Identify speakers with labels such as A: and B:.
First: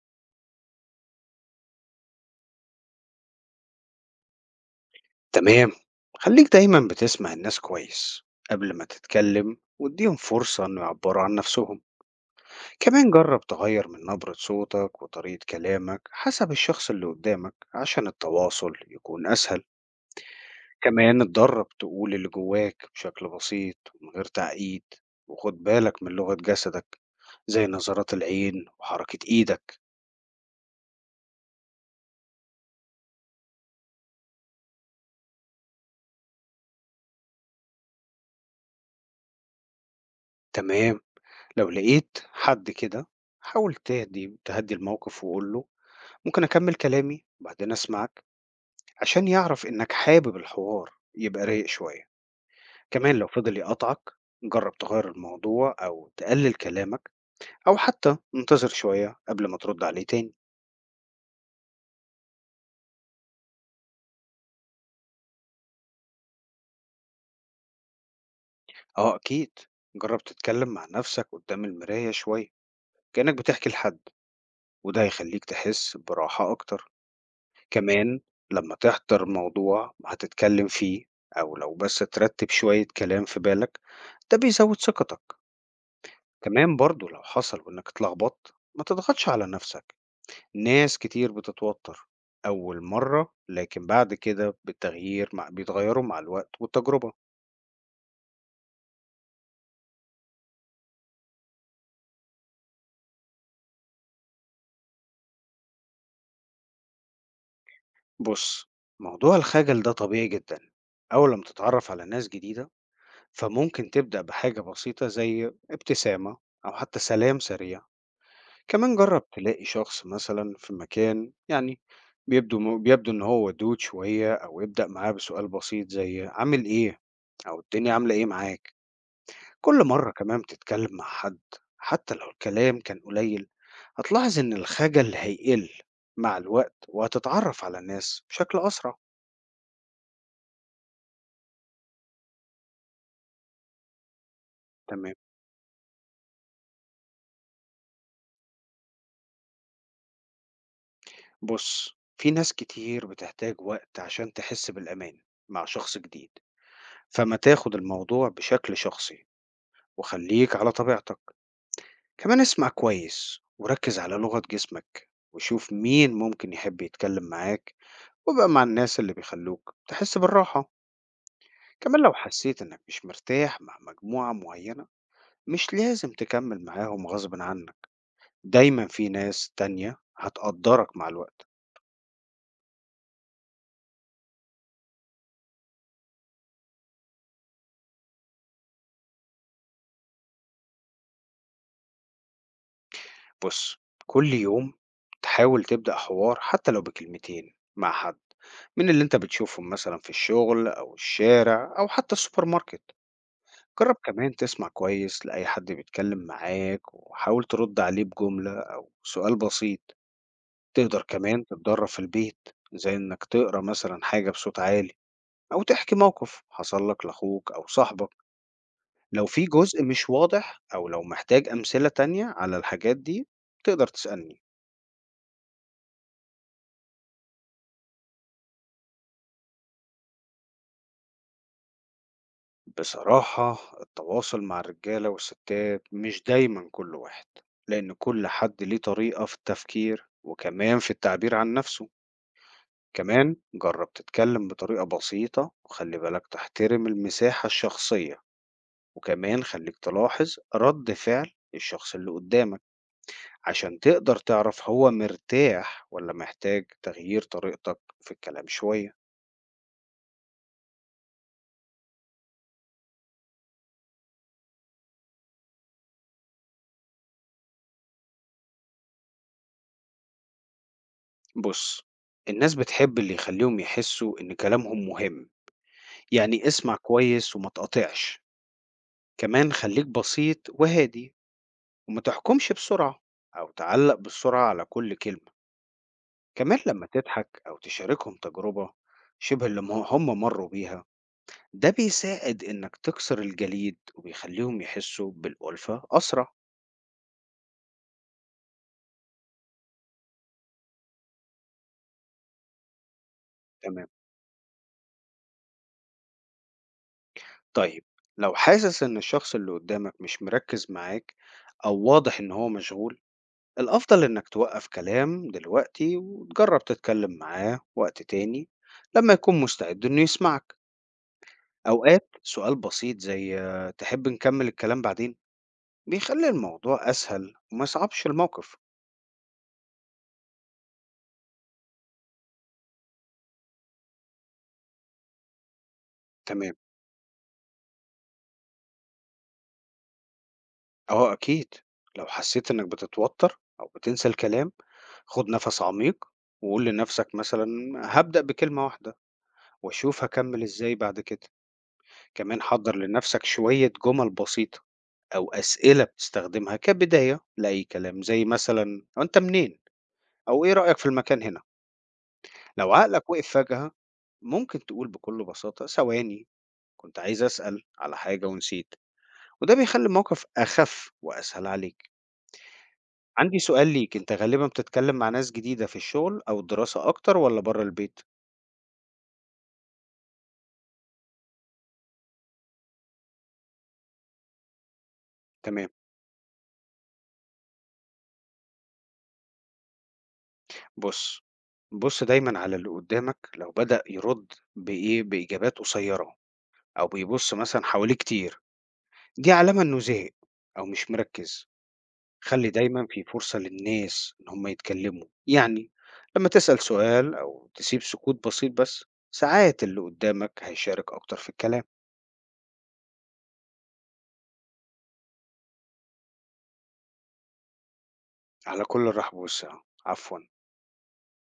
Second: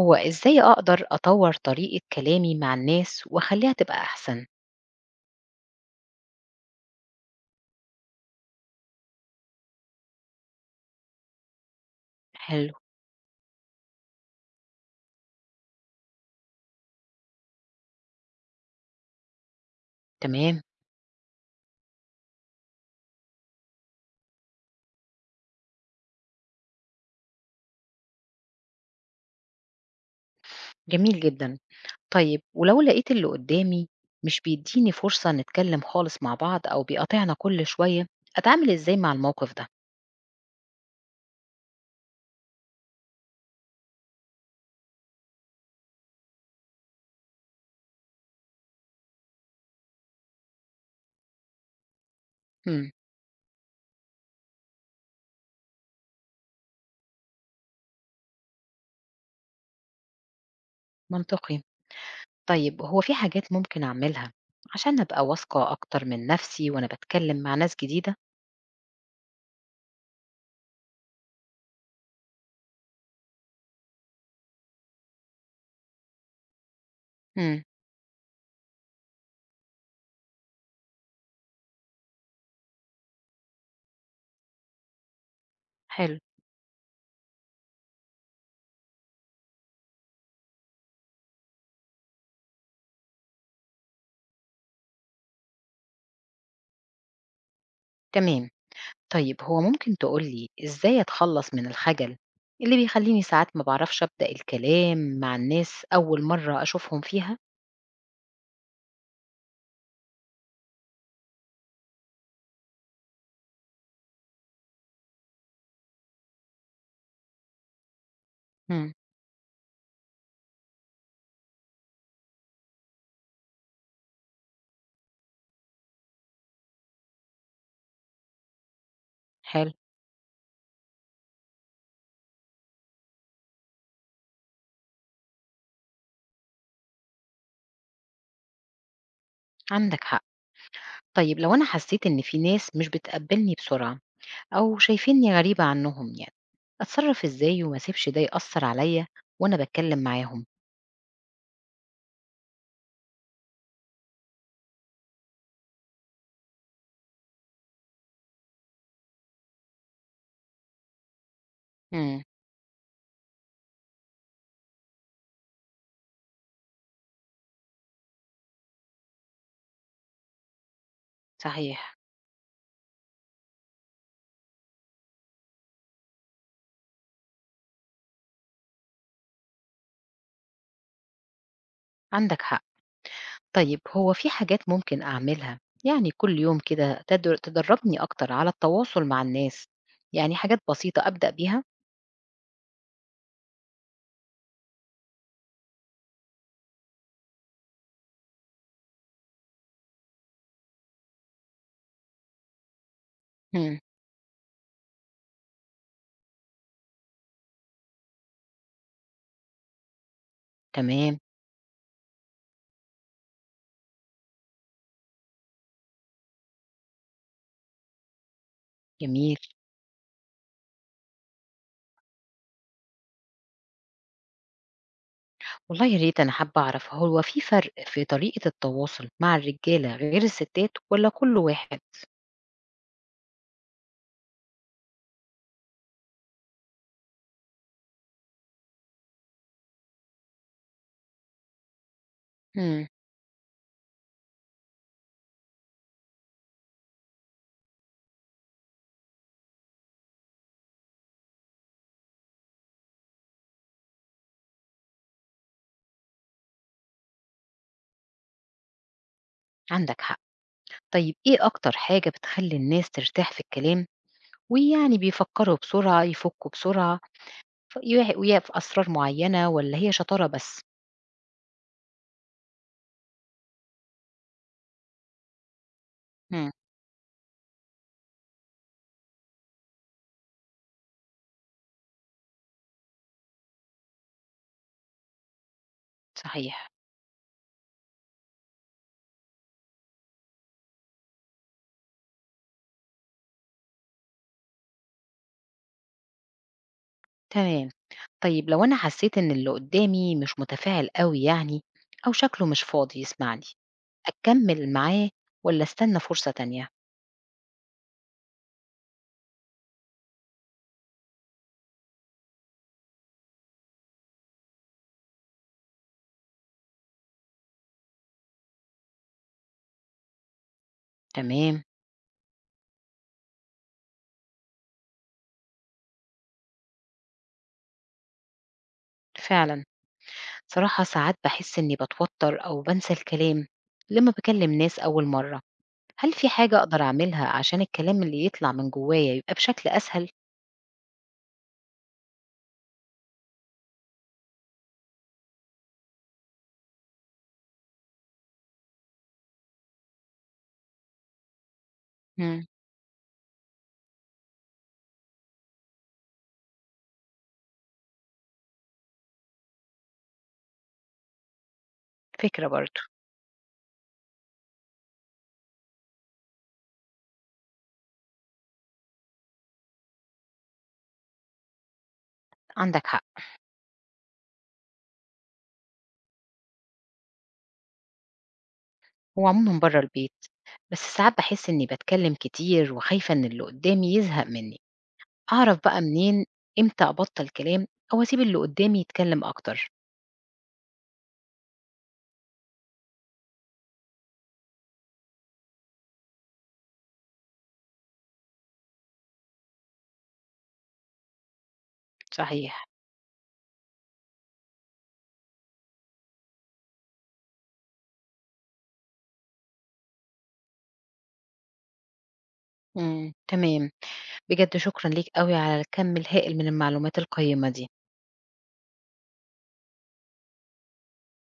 A: هو إزاي أقدر أطور طريقة كلامي مع الناس وأخليها تبقى أحسن؟
B: تمام. خليك دايما بتسمع الناس كويس قبل ما تتكلم واديهم فرصة انه يعبروا عن نفسهم.
A: حلو،
B: كمان جرب تغير من نبرة صوتك وطريقة كلامك حسب الشخص اللي قدامك عشان التواصل يكون اسهل.
A: تمام،
B: كمان اتدرب تقول اللي جواك بشكل بسيط ومن غير تعقيد، وخد بالك من لغة جسدك زي نظرات العين وحركة ايدك.
A: جميل جدًا. طيب ولو لقيت اللي قدامي مش بيديني فرصة نتكلم خالص مع بعض أو بيقاطعنا كل شوية، أتعامل إزاي مع الموقف ده؟
B: تمام، لو لقيت حد كده حاول تهدي الموقف وقول له ممكن أكمل كلامي وبعدين أسمعك، عشان يعرف إنك حابب الحوار يبقى رايق شوية.
A: إمم،
B: كمان لو فضل يقطعك جرب تغير الموضوع أو تقلل كلامك، أو حتى انتظر شوية قبل ما ترد عليه تاني.
A: منطقي. طيب هو في حاجات ممكن أعملها عشان أبقى واثقة أكتر من نفسي وأنا باتكلم مع ناس جديدة؟
B: أه أكيد، جرب تتكلم مع نفسك قدام المراية شوية كأنك بتحكي لحد، وده هيخليك تحس براحة أكتر.
A: إمم،
B: كمان لما تحضر موضوع هتتكلم فيه أو لو بس ترتب شوية كلام في بالك، ده بيزود ثقتك.
A: حلو،
B: كمان برضو لو حصل وإنك اتلخبطت ما تضغطش على نفسك، ناس كتير بتتوتر أول مرة لكن بعد كده بالتغيير مع بيتغيروا مع الوقت والتجربة.
A: تمام. طيب هو ممكن تقول لي إزاي أتخلّص من الخجل اللي بيخلّيني ساعات ما باعرفش أبدأ الكلام مع الناس أول مرّة أشوفهم فيها؟
B: بص، موضوع الخجل ده طبيعي جدا أول لما تتعرف على ناس جديدة، فممكن تبدأ بحاجة بسيطة زي ابتسامة أو حتى سلام سريع.
A: إمم،
B: كمان جرب تلاقي شخص مثلا في مكان يعني بيبدو ان هو ودود شوية او يبدأ معاه بسؤال بسيط زي عامل ايه او الدنيا عاملة ايه معاك.
A: حلو،
B: كل مرة كمان بتتكلم مع حد حتى لو الكلام كان قليل، هتلاحظ ان الخجل هيقل مع الوقت وهتتعرف على الناس بشكل اسرع.
A: عندك حق. طيب لو أنا حسّيت إن في ناس مش بتقبّلني بسرعة أو
B: تمام،
A: شايفينّي غريبة عنّهم يعني، أتصرّف إزاي وما أسيبش ده يأثّر عليّا وأنا باتكلّم معاهم؟
B: بص في ناس كتير بتحتاج وقت عشان تحس بالامان مع شخص جديد، فما تاخد الموضوع بشكل شخصي وخليك على طبيعتك.
A: إمم،
B: كمان اسمع كويس وركز على لغة جسمك وشوف مين ممكن يحب يتكلم معاك، وبقى مع الناس اللي بيخلوك تحس بالراحة.
A: صحيح،
B: كمان لو حسيت انك مش مرتاح مع مجموعة معينة مش لازم تكمل معاهم غصب عنك، دايما في ناس تانية هتقدرك مع الوقت.
A: عندك حق. طيب هو في حاجات ممكن أعملها يعني كل يوم كده تدرّبني أكتر على التواصل مع الناس، يعني حاجات بسيطة أبدأ بيها؟
B: بص، كل يوم تحاول تبدأ حوار حتى لو بكلمتين مع حد من اللي انت بتشوفهم مثلا في الشغل او الشارع او حتى السوبر ماركت.
A: إمم،
B: جرب كمان تسمع كويس لأي حد بيتكلم معاك وحاول ترد عليه بجملة أو سؤال بسيط. تقدر
A: تمام،
B: كمان تتدرب في البيت، زي إنك تقرأ مثلا حاجة بصوت عالي أو تحكي موقف حصل لك لأخوك أو صاحبك. لو
A: جميل.
B: في جزء مش واضح أو لو محتاج أمثلة تانية على الحاجات دي تقدر تسألني.
A: والله يا ريت أنا حابة أعرف، هو في فرق في طريقة التواصل مع الرجالة غير الستات والّا كُلّ واحد؟
B: بصراحة التواصل مع الرجالة والستات مش دايما كل واحد، لأن كل حد ليه طريقة في التفكير وكمان في التعبير عن نفسه.
A: إمم،
B: كمان جرب تتكلم بطريقة بسيطة وخلي بالك تحترم المساحة الشخصية، وكمان خليك تلاحظ رد فعل الشخص اللي قدامك عشان تقدر تعرف هو مرتاح ولا محتاج تغيير طريقتك في الكلام شوية.
A: عندك حق. طيب إيه أكتر حاجة بتخلّي الناس ترتاح في الكلام، ويعني بيفكّروا بسرعة، يفُكّوا بسرعة، ف يح ويعرفوا أسرار معيّنة والّا هي شطارة بس؟
B: بص، الناس بتحب اللي يخليهم يحسوا إن كلامهم مهم، يعني
A: إمم،
B: اسمع كويس وما تقاطعش. كمان خليك بسيط وهادي، وما تحكمش بسرعة أو تعلق بالسرعة على كل كلمة. كمان
A: صحيح،
B: لما تضحك أو تشاركهم تجربة شبه اللي هم مروا بيها، ده بيساعد إنك تكسر الجليد وبيخليهم يحسوا بالألفة أسرع.
A: تمام. طيب لو أنا حسّيت إن اللي قدّامي مش متفاعل أوي يعني أو شكله مش فاضي يسمعني،
B: تمام،
A: أكمّل معاه والّا أستنى فرصة تانية؟
B: طيب لو حاسس إن الشخص اللي قدامك مش مركز معاك أو واضح إن هو مشغول، الأفضل إنك توقف كلام دلوقتي وتجرب تتكلم معاه وقت تاني لما يكون مستعد إنه يسمعك.
A: تمام.
B: أوقات سؤال بسيط زي آه، تحب نكمل الكلام بعدين، بيخلي الموضوع أسهل وما يصعبش الموقف.
A: فعلا. صراحة ساعات بحس إني بتوتر أو بنسى الكلام لما بكلم ناس أول مرة، هل في
B: تمام.
A: حاجة أقدر أعملها عشان الكلام اللي يطلع من جوايا يبقى بشكل أسهل؟
B: آه أكيد، لو حسّيت إنّك بتتوتّر أو بتنسى الكلام، خُد نَفَس عميق وقُل لنَفْسك مثلًا هابدأ بكلمة واحدة وأشوف هاكمّل إزاي بعد كده. كمان
A: مم.
B: حضّر لنَفْسك شوية جُمل بسيطة أو أسئلة بتستخدمها كبداية لأي كلام، زي مثلًا "هو أنت منين؟" أو "إيه رأيك في المكان هنا؟"
A: فكرة
B: لو
A: برضو.
B: عقلك وقف فجأة، ممكن تقول بكل بساطة "ثواني، كنت عايز أسأل على حاجة ونسيت." وده بيخلّي الموقف أخَف وأسهل عليك.
A: عندك حق.
B: عندي سؤال ليك، انت غالبا بتتكلم مع ناس جديدة في الشغل او الدراسة اكتر ولا بره البيت؟
A: هو عموما بره البيت، بس ساعات بحس إني بتكلم كتير وخايفة إن اللي قدامي يزهق مني. أعرف
B: تمام.
A: بقى منين إمتى أبطل كلام أو أسيب اللي قدامي يتكلم أكتر؟
B: بص بص دايما على اللي قدامك، لو بدأ يرد بايه باجابات قصيرة او بيبص مثلا حواليه كتير، دي علامة انه زهق او مش مركز. خلي
A: صحيح.
B: دايما في فرصة للناس ان هم يتكلموا، يعني لما تسأل سؤال او تسيب سكوت بسيط بس، ساعات اللي قدامك هيشارك اكتر في الكلام.
A: مم. تمام. بجد شكرا ليك قوي على الكم الهائل من المعلومات القيمة دي.
B: على كل الرحب والسعة، عفوا.